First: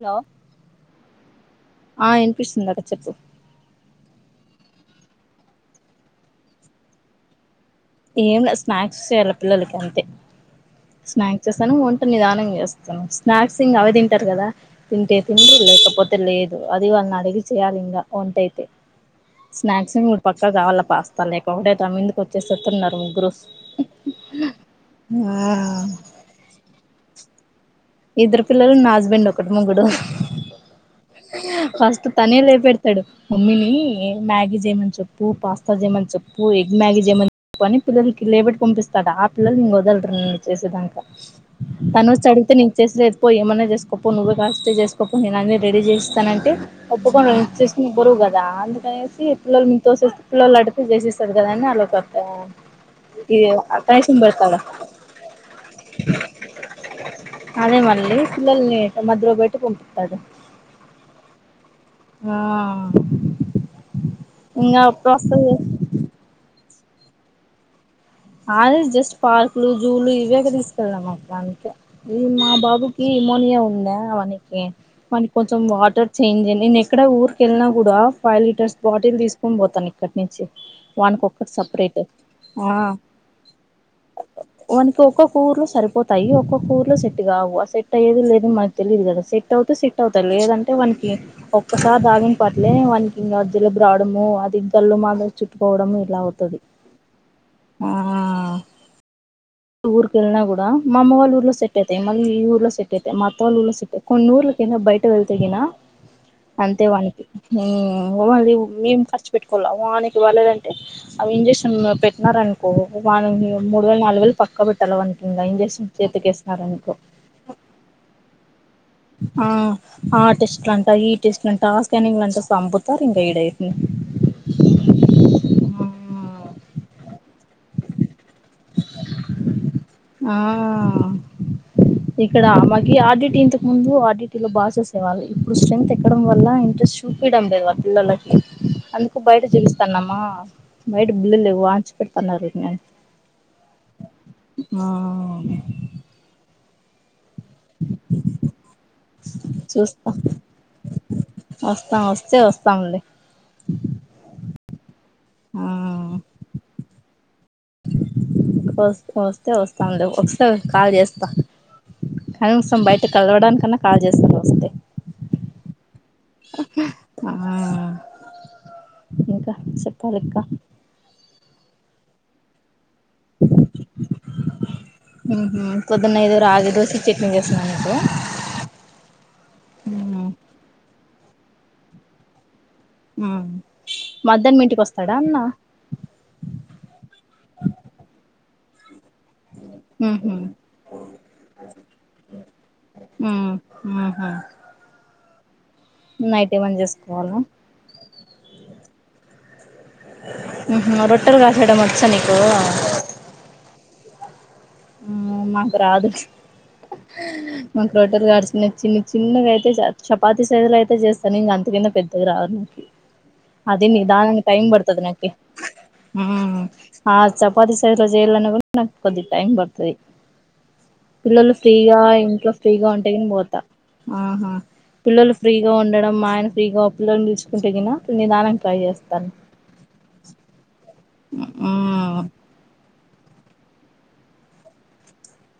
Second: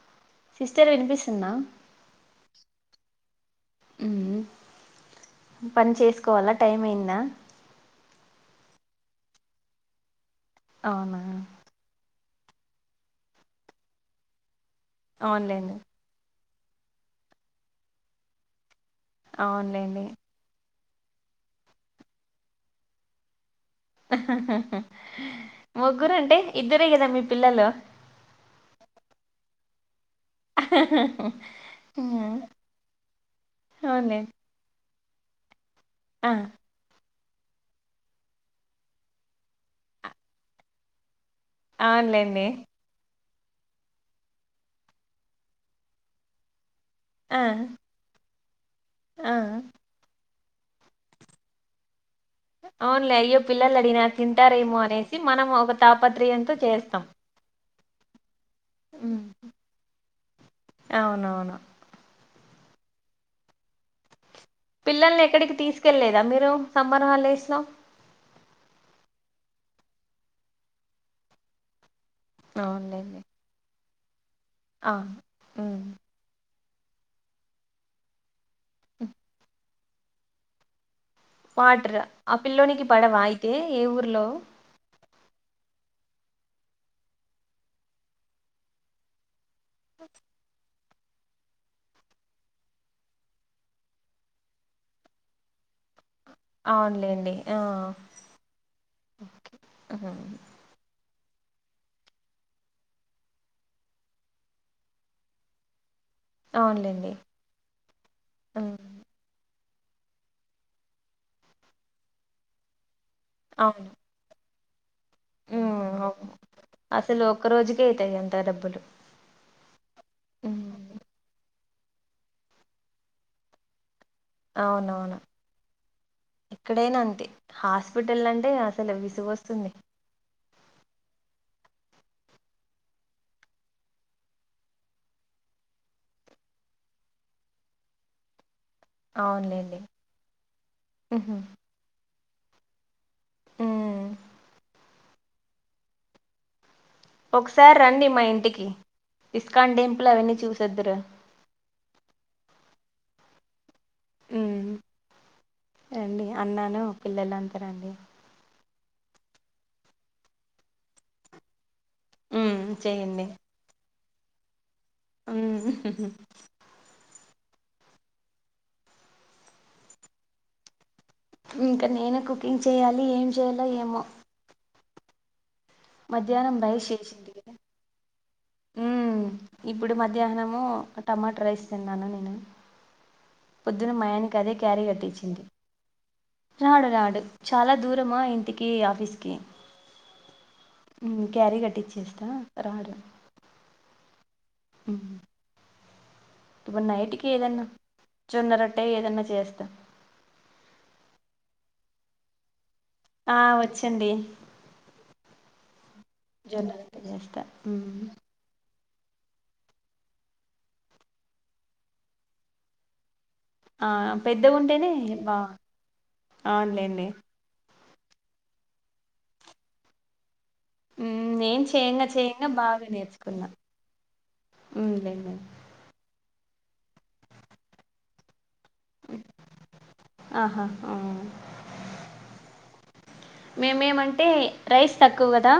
Hello sister వినిపిస్తుందా పిస్తుంది ఆట చెప్పు మ్ మ్ పని చేసుకోవాలా టైం అయిందా ఏం లే స్నాక్స్ చేయాలి పిల్లలకి అంతే అవునా స్నాక్స్ చేస్తాను వంట నిదానం స్నాక్స్ ఇంగ అవే తింటారు కదా తింటే తినుల్లి అవునులేండి లేకపోతే లే దు అది వాళ్ళని అడిగి చేయాలి ఇంగ వంటైతే స్నాక్స్ అ అవునులేండి ఇంగ పక్కా కావాల పాస్తా లేకుంటే [unintelligible] స్తున్నారు ముగ్గురు ముగ్గురంటే ఇద్దరే కదా మీ పిల్లలు ఇద్దరు పిల్లలు నా హస్బెండ్ ఒక్కడు ముగ్గుడు ఫస్ట్ తనే ఎల్లా పెడుతాడు మమ్మీని అవునులేండి మ్యాగీ చేయమని చేప్ ప్పు పాస్తామన్ ఆ చెప్పు ఎగ్ మ్యాగి పని పిల్లలకి లేబెడి పంపిస్తాడు ఆ పిల్లలు ఇంగ వదలరు నన్ను చేసేదాక అన్లేడి స్ లేదుపో ఏమన్నా చేసుకపో నువ్వే పాస్త చేసుకపో నేను అన్నీ రెడీ చేస్తానంటే ఒప్పుకొను ఆ నిను చేసింది బరువు కదా అందుకనేసి ఆ పిల్లల మీద తోసేస్ పిల్లలడుగుతే చేేసిస్తది కద అని అల్లతో అవున్లే అయ్యో పిల్లలు అడిగినారు పెడతాడు తింటారేమో అనేసి మనం ఒక తాపత్రయంతో చేస్తాం అదే మళ్ళ పిల్లల్ని మ్మ్. మద్య లో పెట్టి పంపిస్తాడు అవునవును ఆ ఇంగా అప్పుడు పిల్లల్ని వస్తది ఎక్కడికి తీసుకెళ్ళలేదా మీరు సమ్మర్ హాలిడేస్ లో అది జస్ట్ పార్కులు జూలు ఇవేక్ తీసుకెళ్దాం అక్క అంతే ఇ మా బాబుకి అవునులేండి ఎమోనియా ఉందా వానికి ఆ వానికి కొంచెం మ్మ్, వాటర్ చేంజ్ అయి నేను ఎక్కడ ఊరికేళ్ళినా కూడా ఫైవ్ లీటర్స్ బాటిల్ తీసుకొని పోతాను ఇక్కడి నుంచి వానికోక్కటి వాటర్ సపరేట్ ఆ పిల్లోనికి పడవా అయితే ఏ ఊర్లో వానికి ఒక్కొక్క ఊర్లో సరిపోత్ తాయి ఒక్కఊరిలో సెట్ కావు ఆ సెట్ అయ్యేది లేనిది మనకు తెలియదు కదా సెట్ అవుతే సెట్ అవుతాయి లేదంటే వాన్ నికి ఒక్కసారి తాగిన పట్లే వాకి ఇంగ జలుబురాడము అది గల్లు మాది చుట్ కోవడం ఇలా అవుతది అవునులేండి ఆ హ్మ్. ఊరికేళ్ళినా కూడా మా అమ్మ వాళ్ళు ఊర్లో సెట్ అయితయి మళ్ళి ఈ ఊర్లో సెట్ అయితయి మ అత్తయ్య వాళ్ళ ఊర్లో సెటై కొన్ని ఊర్ల కిన బయట వెల్తేగినా అంతే అవునులేండి వానికి మ్ వాళ్ళు హ్మ్. మేము ఖర్చు పెట్టు కోలా వానకి బలేదంటే అవి ఇంజక్షన్ పెట్టినారనుకో వా మూడు అవును వేలు నాలుగు వేలు టాలె వానికింగ ఇంజెక్షన్ హ్మ్. అవును చేతికేసినారనుకో అసలు ఒక్క రోజుకే అవుతాయి అంత డబ్బులు ఆ ఆ టెస్ట్ లంట హ్మ్. ఈ టెస్ట్ లంటా ఆ స్కానింగ్ లంటా సంపుతారు ఇంగ ఈడైతె అవునవును ఇక్కడైనా అంతే హాస్పిట్ టలంటే అసలు విసుగోస్తుంది ఆ ఇక్కడ అమగి ఆర్డిట్ ఇంతకు ముందు ఆడిట్ లో బాగా చేసేవాళ్ళు ఇప్పుడు స్ట్రెంత్ ఎక్కడం వల్ల స్ చూపియడం లేదు అ పిల్లలకి అందుకు బయట అవునులేండి చూపిస్తున్నామా బయట హుహు. బిల్లిల్ లేవు వాచ్ పెడుతున్నారులె అని హ్మ్. అవును ఒకసారి రండి మా ఇంటికి ఇస్కాన్ టెంపుల్ అవన్నీ చూసెద్దురు. వస్తా వస్తే వస్తా మ్ ఆ రండి అన్నాను పిల్లల అంతా రండి వస్ వస్తే వస్తానులే వస్తే కాల్ చేస్తా హ్మ్. కనీసం బయట కలవడానికన్నా కాల్ చేస్తాను వస్తే మ్ హ్హ్హ్ ఆ ద సెప్పాలక్క ఇంకా నేనే కుకింగ్ చేయాలి, ఏం చేయాలో ఏమో ఉహు పొద్దున్న ఐదు మధ్యాహ్నం రాగి దోసి చట్నీ చేస్తున్నాను నీకు మ్ ఇప్పుడు మధ్యాహ్నము టమాటా రైస్ తిన్నాను నేను మ్ పొద్దున మా ఆయనకి అదే మధ్యానం ఇంటికి క్యారీ వస్తాడా అన్న? కట్టించింది రాడు నాడు చాలా దూరమా ఇంటికి కి ఆఫీస్ కి ఉహు మ్ క్యారీ కట్టిచ్చేస్తా రాడు ఉ ఉహు నైట్ ఏమన్నా ఇప్పు నైటికి చేసుకోవాలా ఏదన్నా జొన్నరొట్టే ఏదన్నా చేస్తా ఉహు రొట్టలు కాల్చడం వచ్చా నీకు? ఆ వచ్చండి ఆ మాకు రాదు జొన్న రొట్టె చేస్తా మాకు ఉమ్, రోట్టెల్ గడిచిన చిన్ని చిన్నగా అయితే చాలు చపాతి సైజలో అయితే చేస్తాను. ఇంక అంతకన్న పెద్దగా రాదు నాకి అది ఆ నిదానంగా పెద్దగా టైమ్ ఉంటేనే బడుతుది నాకి బా ఉమ్ అవునులేండి ఆ చపాతిస్ అది ఎట్లా చేయాలన్నా కూడా నాకు కొద్ది టైం పడుతది. ఉమ్, పిల్లలు నేను ఫ్రీగా చేయంగా చేయంగా ఇంట్లో బాగా ఫ్రీగా ఉంటేగిని నేర్చుకున్నా పోతా ఆహా ఉమ్, పిల్లలు లేండి ఫ్రీగా ఉండడం మా ఆయన ఫ్రీగా పిల్లలు నిలుచుకుంటే గినా నిదానం ట్రై చేస్తాను ఆహా ఆ ఉఊ మేమంటే రైస్ తక్కువ కదా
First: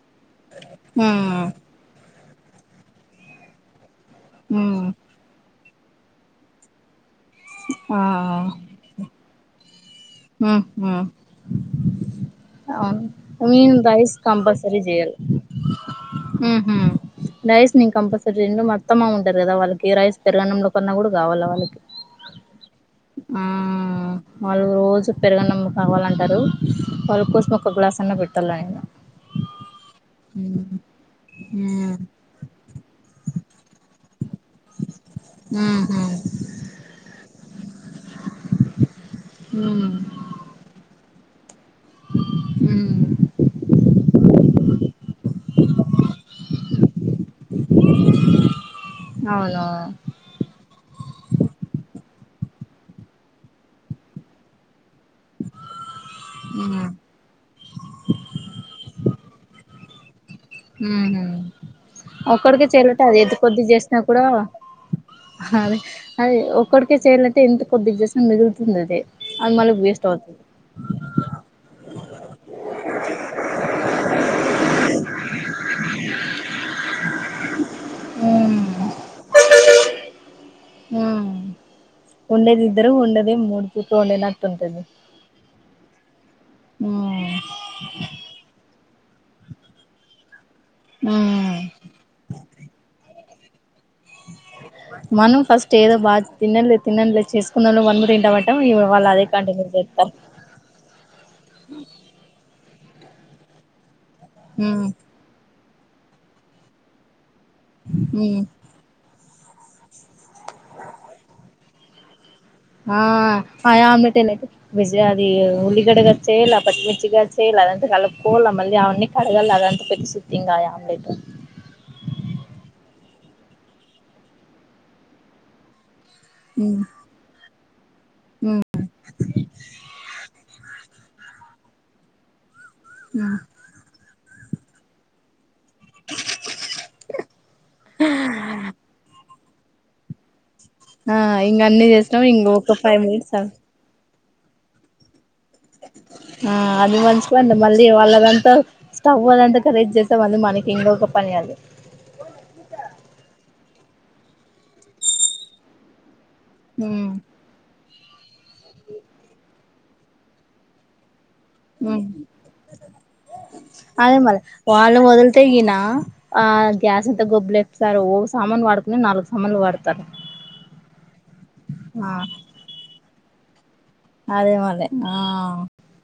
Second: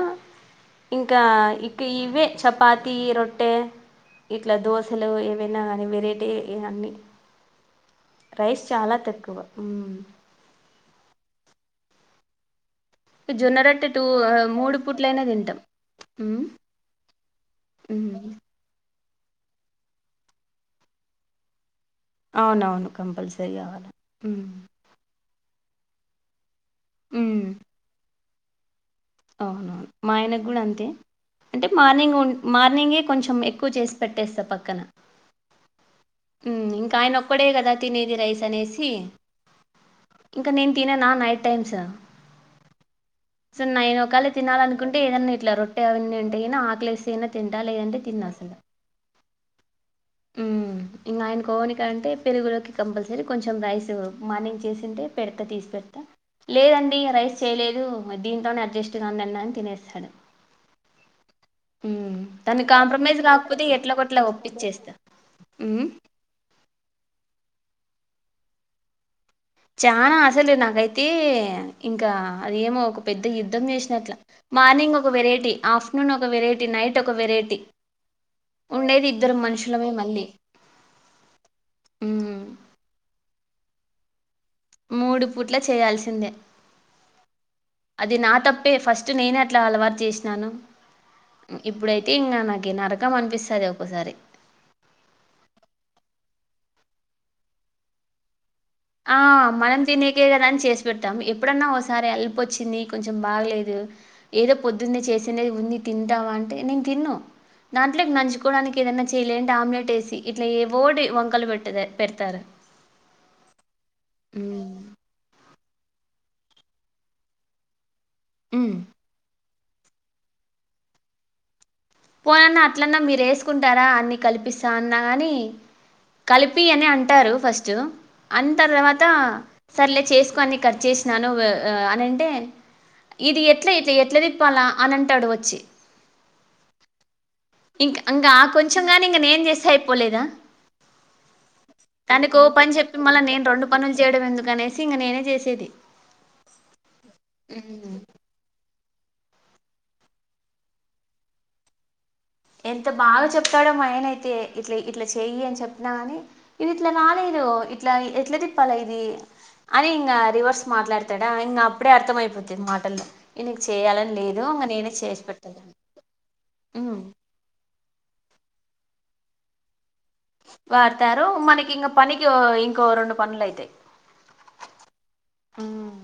ఇంకా మ్మ్ ఇక ఇవే చపాతీ, రొట్టె ఇట్లా మ్మ్ దోశలు ఏమైనా గానీ వెరైటీ ఇంగన్నీ ఆ రైస్ చాలా తక్కువ ఉ ఉహు అవును జొన్న మిన్ రొట్టె టూ రైస్ ఆహ్, కంపల్సరి చేయాల పూట్లైనా తింటాం. హ్మ్. ఉహు డైస్ నేను హ్మ్. కంపల్సరి రెండు మాకు అత్త, మామ ఉంటారు కదా వాళ్ళకి రైస్ పెరగన్నంలో కన్నా కూడా కావాలా వాళ్ళకి అవునవును కంపల్సరీ కావాలి మ్మ్ ఉ వాళ్ళు రోజు పెరుగన్నం కావాలంటారు వాళ్ళ హ్మ్. కోసం ఒక గ్లాస్ అన్నా పెట్టాల ఇగ అవునవును మా ఆయనకు కూడా అంతే అంటే ఉ మార్నింగ్ ఉన్ మార్నింగే కొంచెం ఎక్కువ చేసి పెట్టేస్త పక్కన ఉహు మ్ ఇంకా ఆయన ఒక్కడే కదా తినేది రైస్ అనేసి హ్మ్ ఇంక నేను తిననా నై టైమ్స హ్మ్ స నైను కళ తినాలనుకుంటే ఏదన్నా ఇట్లా రొట్టే అవన్నీ ఉంటే గిన ఆకలేస్తే గిన తింటా లేదంటే తిన్ అసలు అవున్ మ్ ఇంగ ఆయన కోని కర అంటే పెరుగులోకి కంపల్సరీ కొంచెం రైస్ మార్నింగ్ చేసింటే పెడతా తీసి పెడతా లేదండి రైస్ చేయలేదు దీంట్లోనే అడ్జస్ట్గాందన్న తినేస్తాడు. మ్హ మ్మ్ ఒక్కడిక తను చెయలేట అది కాంప్రమైజ్ ఎద్ది కొద్ది కాకపోతే ఎట్లా చేసినా గొట్లా కూడా ఒప్పించేస్తా హదే మ్మ్ అది ఒక్కడికే చేయాలంటే ఇంత కొద్ది దశం మిగులుతుంది అది అది మళ్ళీ వేస్ట్ చనా అవుతది అసలే నాకైతే ఇంకా అదేమో ఒక పెద్ద యుద్ధం చేసినట్ల మార్నింగ్ ఒక పు వెరైటీ ఆఫ్టర్నూన్ ఒక వెరైటీ, నైట్ ఒక వెరైటీ హ్మ్ ఉండేది ఇద్దరు మనుషు ట్లమే మళ్ళీ హ్మ్ మ్మ్ ది తోలేనా మూడు పూట్ల చేయాల్సిందే హ్మ్ అది నా తప్పే ఫస్ట్ నేనే అట్లా అలవాటు చేసినాను. హ్మ్ ఇప్పుడైతే ఇంగ నాకే నరకం అనిపిస్ మనం ఫస్ట్ ఏదో బా తిన్నళ్లే తిన్నలేదు చేసుకున్నాలో వందమురి తింటవా ఆ మనం తినేకే కదా అని చేసి పెడతాం ఎప్పుడన్నా ఓసారి అల్పోచ్చింది. కొంచెం బాగలేదు ఏదో హ్మ్ పొద్దున్నే చేసిన్నేది ఉంది తింటావా అంటే నేను తిన్ను దాంట్లోకి హ్మ్ నంచుకోవడానికి ఏదైన్నా చేయలేం టమ్లెట్ ఏసి ఇట్లా ఏ ఓటి వంకలు పెట్టదే పెడతారన్ ఆ అ ఆమ్లెట్ తినేది వెజ మ్మ్ అది ఉల్లిగడ్డ కట్ చేయలా, పచ్చిమిర్చి కట్ చేయ్యలా అదంతా కలుపుకోవాల మళ్ళీ అవన్నీ కడగాల అదంతా పెప్సీథింగ్ గాలే ఆమ్లెటు పోనన్న అట్లన్నా మీరు వేసుకుంటారా అన్ని కల్పిస్తా అన్న ఆని కలిపి అని అంటారు ఫస్ట్ జో అన్ తర్వాత సర్లే చేసుకుని కట్ చేసినాను వె ఆ అనింటే ఇది ఎట్ల ఎట్ల ఎట్లా తిప్పాలా అని అంటాడు వచ్చి ఇంక అంగ ఆ కొంచెం నాని ఇంగ నేను చేస్సె అయిపోలేదా ఆ ఇంగ అన్ని చేసినాం తనకు ఓ ఇంగ పని ఒక చెప్పి ఫైవ్ మళ్ళీ మినిట్స్ నేను రెండు పనులు చేయడం ఎందుకనేసి ఇంగ నేనే చేసి ఆ అది మంచి పనిలే మళ్ళీ ఉమ్ వల్ళదంతా తవ్వాలంటే కరేక్ట్ చేస్సె వాళ్ళు మనకి ఇంకొక పని జేయల్ది. ఎంత బా చెప్తాడో మా ఆయన అయితే ఇట్ల ఇట్లా చెయ్యి అని చెప్పిన గాని ఇది ఇట్లా ఉమ్ రాలేదు ఇట్లా ఎట్లా తిప్పాలా ఇది అని ఇంకా రివర్స్ మాట్లాడు తడా ఇంగా అప్పుడే ఉమ్ అర్థమయిపోతుంది. మాటల్లో ఈ నీకు చేయాలని అదే మరి లేదు ఇంగ నేనే వాళ్ళు చేసి వదిలితే పెట్టద ఈయన ఆ గ్యాస్ అంత గబ్బు లేపుతారు ఓ సామాను వాడుకుని నాలుగు సామానులు వాడుకు వాడతారు మనకి ఇంగా ఆ పనికి ఇంకో రెండు పనులయితాయి. అదే మళ్ళీ ఆ మ్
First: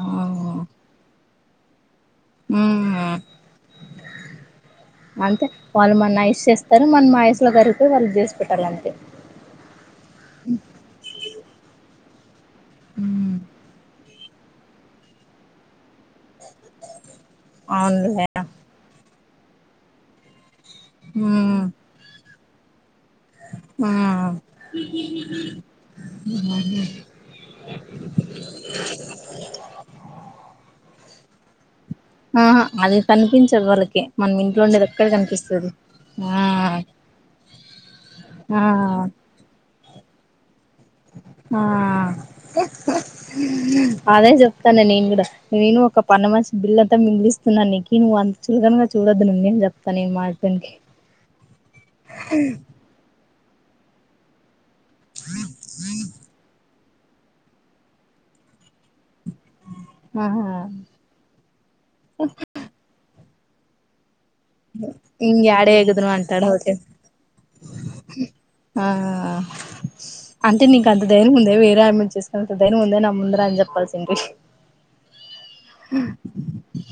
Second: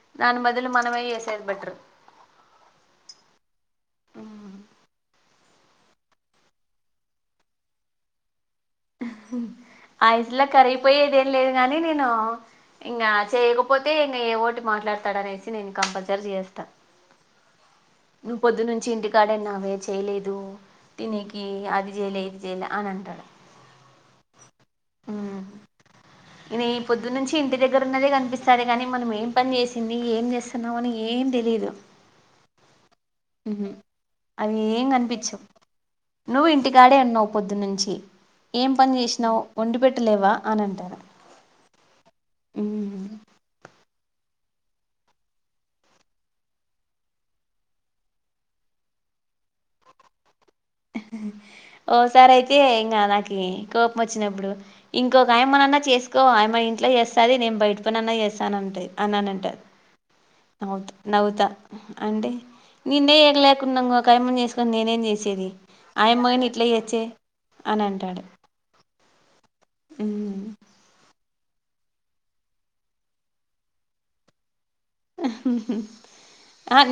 ఆ దాని బదులు మనమె ఏసేది బెటరు మ్హు అంతే వాళ్ళు మన ఐష్ చేస్తారు మనము ఆ ఐస్ లో కరిగిపోయి వాళ్ళు జెస్ ఆహు ఐసులో కరగిపోయేది ఏం లేదు గాని నేను ఇంగా చేయకపోతే ఇంగ ఏ ఓటు మాట్లాడతాడనేసి నేను కంపల్సరీ చేస్తా అవును లే సరే నావే చేయలేదు తినేకి ఉమ్ అది చేయలే ఇది చేయలే అని అంటారు. ఆ నే పొద్దు నుంచి ఇంటి దగ్గర ఉన్నదే కనిపిస్తదే కాని మనం ఏం పని చేసింది, ఏం చేస్తున్నావ్ అని ఏం తెలీదు ఆహా అది కనిపించదు మ్మ్ వాళ్ళకి మనం అవి ఇంట్లో ఏం ఉండేది ఒక్కటి కనిపించవు కనిపిస్తది. ఆ నువ్వు ఇంటికాడే అన్నావ్ పొద్దునుంచి ఆ ఏం పని చేసినావు వండి పె ట్ట లేవా అని అంటారు. ఆ ఉమ్. అదే జెప్ న్న నేను కూడా నేను ఒక పన్న మంచిి బిల్ అంతా మిగిలిస్తున్నాను నీ నువ్వు అంత చులగనగా చూడొదు నీమీ చెప్తా ని మా హస్బెండ్ కి ఓసారి అయితే ఇంకా నాకి కోపం వచ్చినప్పుడు ఇంకొక ఆయమ్మ నాయనా చేసుకో అమ్మే ఇట్లా చేేస్తాది నేను బయట పని అన్నా చేస్తానంటది అన్నా అని అంటాది ఆహా నవుతా నవ్వుతా అంటే ననేే ఎగలేకున్నా ఒకకాయమ్మని చేసుకొని నేనేం ఇంగ చేసేది యాడ ఎగుదును ఆయమ్మయిని అంటాడు ఇట్ల ఓకే చేచ్చే అని అంటాడు ఆ అంటే నీక అంత ధైర్యం ఉంద్ లే వేరే ఆమె చేసుకున్న దైని ముందే నమ్ముందర అని చెప్పాల్సింది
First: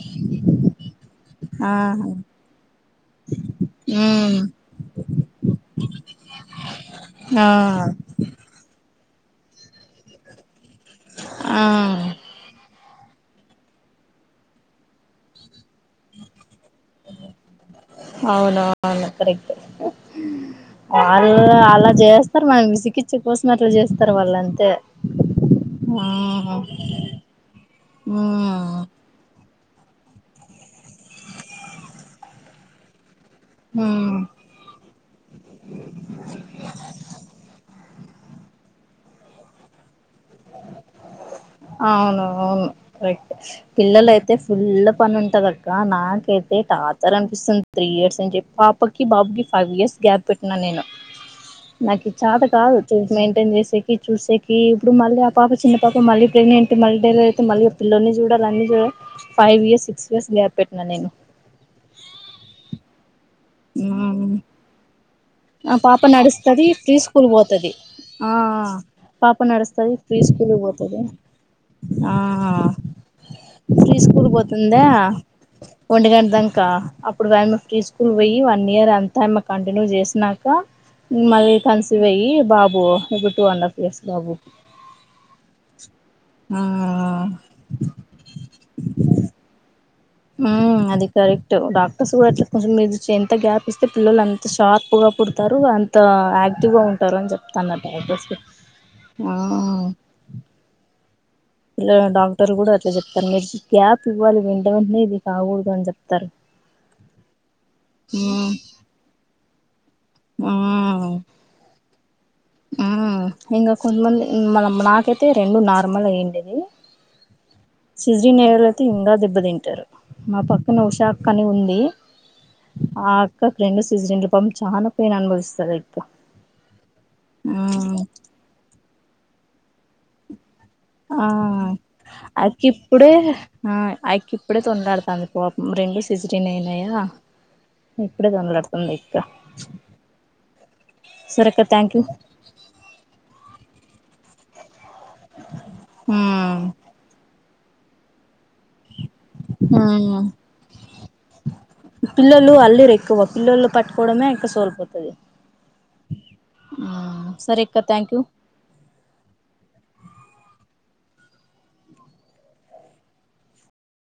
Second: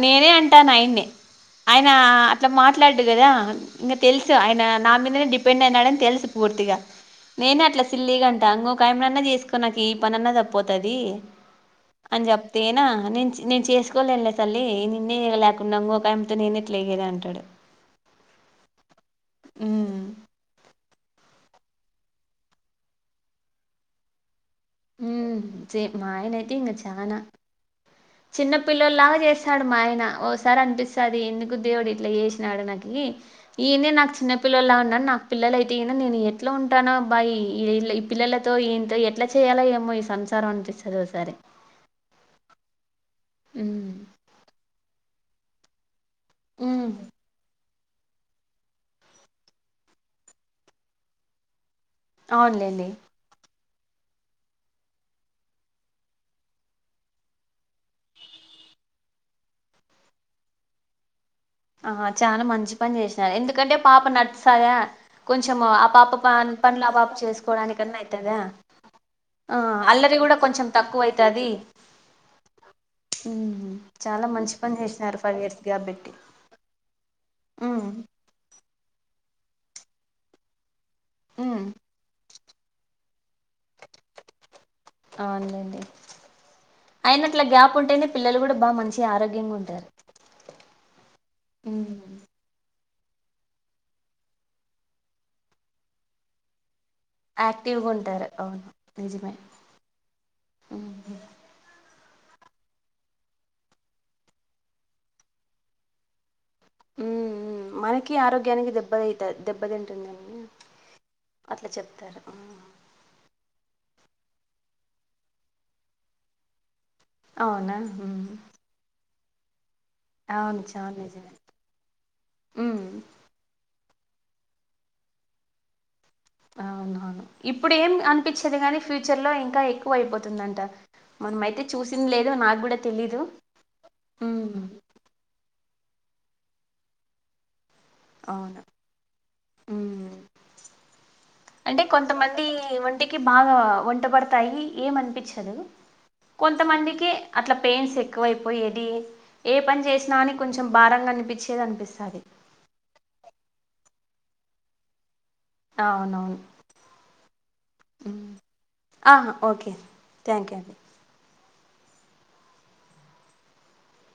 నేనే అంటాను ఆయన్ని ఆ ఆయన అట్లా మార్చ మాట్లాడు కదా ఇంక తెలుసు ఉమ్ ఆయన నా మీదనే డిపెండ్ అయినాడని తెలుసు పూర్తిగా ఆ నేనే అట్లా సిల్లీ గంట ఇంకొక ఆమ్ చేసుకోన్నాకి ఈ పని అన్న తప్పపోతుది ఆ అని చె నా నేను చేసుకోలే తల్లి నైన్ [unintelligible] నేనే క్లియర్ అంటాడు అవును కరెక్ట్ ఉమ్ మ్మ్ వాళ్ళు అలా చేస్తారు మనం విసికిస కోసం అట్లా చేస్తారు వాళ్ళని మ్మ్ మాయన అైతే ఇంక చానా ఉమ్ చిన్న పిల్లల్లాగా చేస్త వస్తాడు మా ఆయన ఓసారి అనిపిస్తుది ఎందుకు దేవుడు ఇట్లా చేసినాడు నాకుకి ఈయనే నాకు ఉమ్ చిన్న పిల్లలులా ఉన్నాను నాకు పిల్లల అయితే ఈయ నేను ఎట్లా ఉంటానో అబ్బా ఈ పిల్లలతో ఈ నాతో ఎలా చేయాలో ఏమో ఈ సంసారం అనిపిస్తది ఓసారి. అవును అవును ర హ్మ్. పిల్లలయితే ఫుల్ పని ఉంటద అక్క నాకైతే హ్మ్. టాతర్ అనిపిస్తుంది త్రీ ఇయర్స్ అని చెప్పి పాపకి బాబుకిి ఫైవ్ ఇయర్స్ గ్యాప్ పెట్టినా నేను నాకు చాత కాదు అవునులేండి. మెయింటైన్ చేసేకి చూసేకి ఇప్పుడు మల్ల ఆ పాప చిన్న పాప మళ్ళీ ప్రెగ్నంట్ మళ్ళీ డెలివరీ అయితే మళ్ళ ఆ పిల్లల్ని చూడాలి అన్ని చూడాలి five years six years gap పెట్టిన నేను ఆ చాలా మంచి పని చేసినారు ఎందుకంటే పాప నడుస్తాదా కొంచెం ఆ పాప ప నడుస్తది పనులు ఆ ప్రీ పాప స్కూల్ పోతది చేసుకోవడానికన్నా ఆ అయితాదా పాప ఆ నడుస్తది ప్రీ అల్లరి కూడా స్కూల్ కొంచెం పోతది తక్కువ అయితది ఆ ప్రీ చాలా స్కూల్ మంచి పని చేసినారు ఫైవ్ ఇయర్స్ గ్యాప్ పేటి ఇం అప్పుడుమ ఫ్రీ స్కూల్ పోయి వన్ ఇయర్ అంతా కంటిన్యూ చేసినాక మళ్ళీ ఉమ్ కన్సవ్ అయ్యి బాబు ఇప్పుడు టూ అండ్ హాఫ్ ఇయర్స్ బాబు అవునండి ఆ అయినట్ల గ్యాప్ ఉంటేనే పిల్లలు కూడా బాగా మనించి ఆరోగ్యంగా ఉంటారు ఉ అది కరెక్ట్ డాక్టర్స్ కూడా అట్లా కొంచెం మీ ఎంత గ్యాప్ ఇస్తే పిల్లలు అంత షార్ప్ గా పుతారు అంత యాక్టివ్ గా ఉంట పుడతారని చెప్తున్నారు యాక్టివ్గా ఉంటారు డాక్టర్స్ అవును ఆ నిజమే ఉమ్ ఇట్లా డాక్టర్ కూడా అట్లా చెప్తారు మెడి గ్యాప్ ఇవ్వాలి వెంట వెంటనే ఇది కాకూడదు అని చెప్తారు ఉ మనకి ఉమ్ ఆరోగ్యానికి దెబ్బతది దెబ్బతింట ఉంటుంది ఉమ్ అట్లా చెప్తారు ఇంకా కొంతమంది నాకైతే రెండు నార్మల్ అయ్యండేది అవునా ఉమ్ సిజరింగ్ అయిన వాళ్ళు అయితే ఇంకా దెబ్బ తింటారు మా అవును పక్కన చాలా ఉషాక్క నిజమే అని ఉంది ఉమ్ ఆ అక్క ఫ్రెండ్స్ [unintelligible] పన్ చాన పెయిన్ అనుభవిస్తదే [inaudible] అవునవును ఇప్పుడు ఏం అనిపించదు కాని ఫ్యూచర్ లో ఇంకా ఎక్కువ అయిపోతుందంట ఆ మనమయితే చూసింది లేదు నాకు కూడా అక్కిప్పుడే తెలీదు ఆ ఉమ్ అయకిప్పుడే తొండడుతంది ప రెండు సిజెరియన్ అయినాయ ఇప్పుడే అవును తండ్లడుతంది ఆయక్క అంటే కొంతమంది ఒంటికి బాగా వంట పడుతాయి ఏమనిపించదు ఉమ్ కొంతమందికే అట్లా పెన్స్ ఎక్కువై పోయ్యేటియి ఏ పని ఉమ్ చేసినా కని కొంచెం భారంగా అనిపించేదనిపిస్తది పల్రు ఎక్కువ పిళ్ళోళ్ళు పట్కోవడమే ఆయక్క సోల్పోతది అవునవును సరే అక్క థ్యాంక్ యూ ఆ ఓకే థ్యాంక్ యూ అండి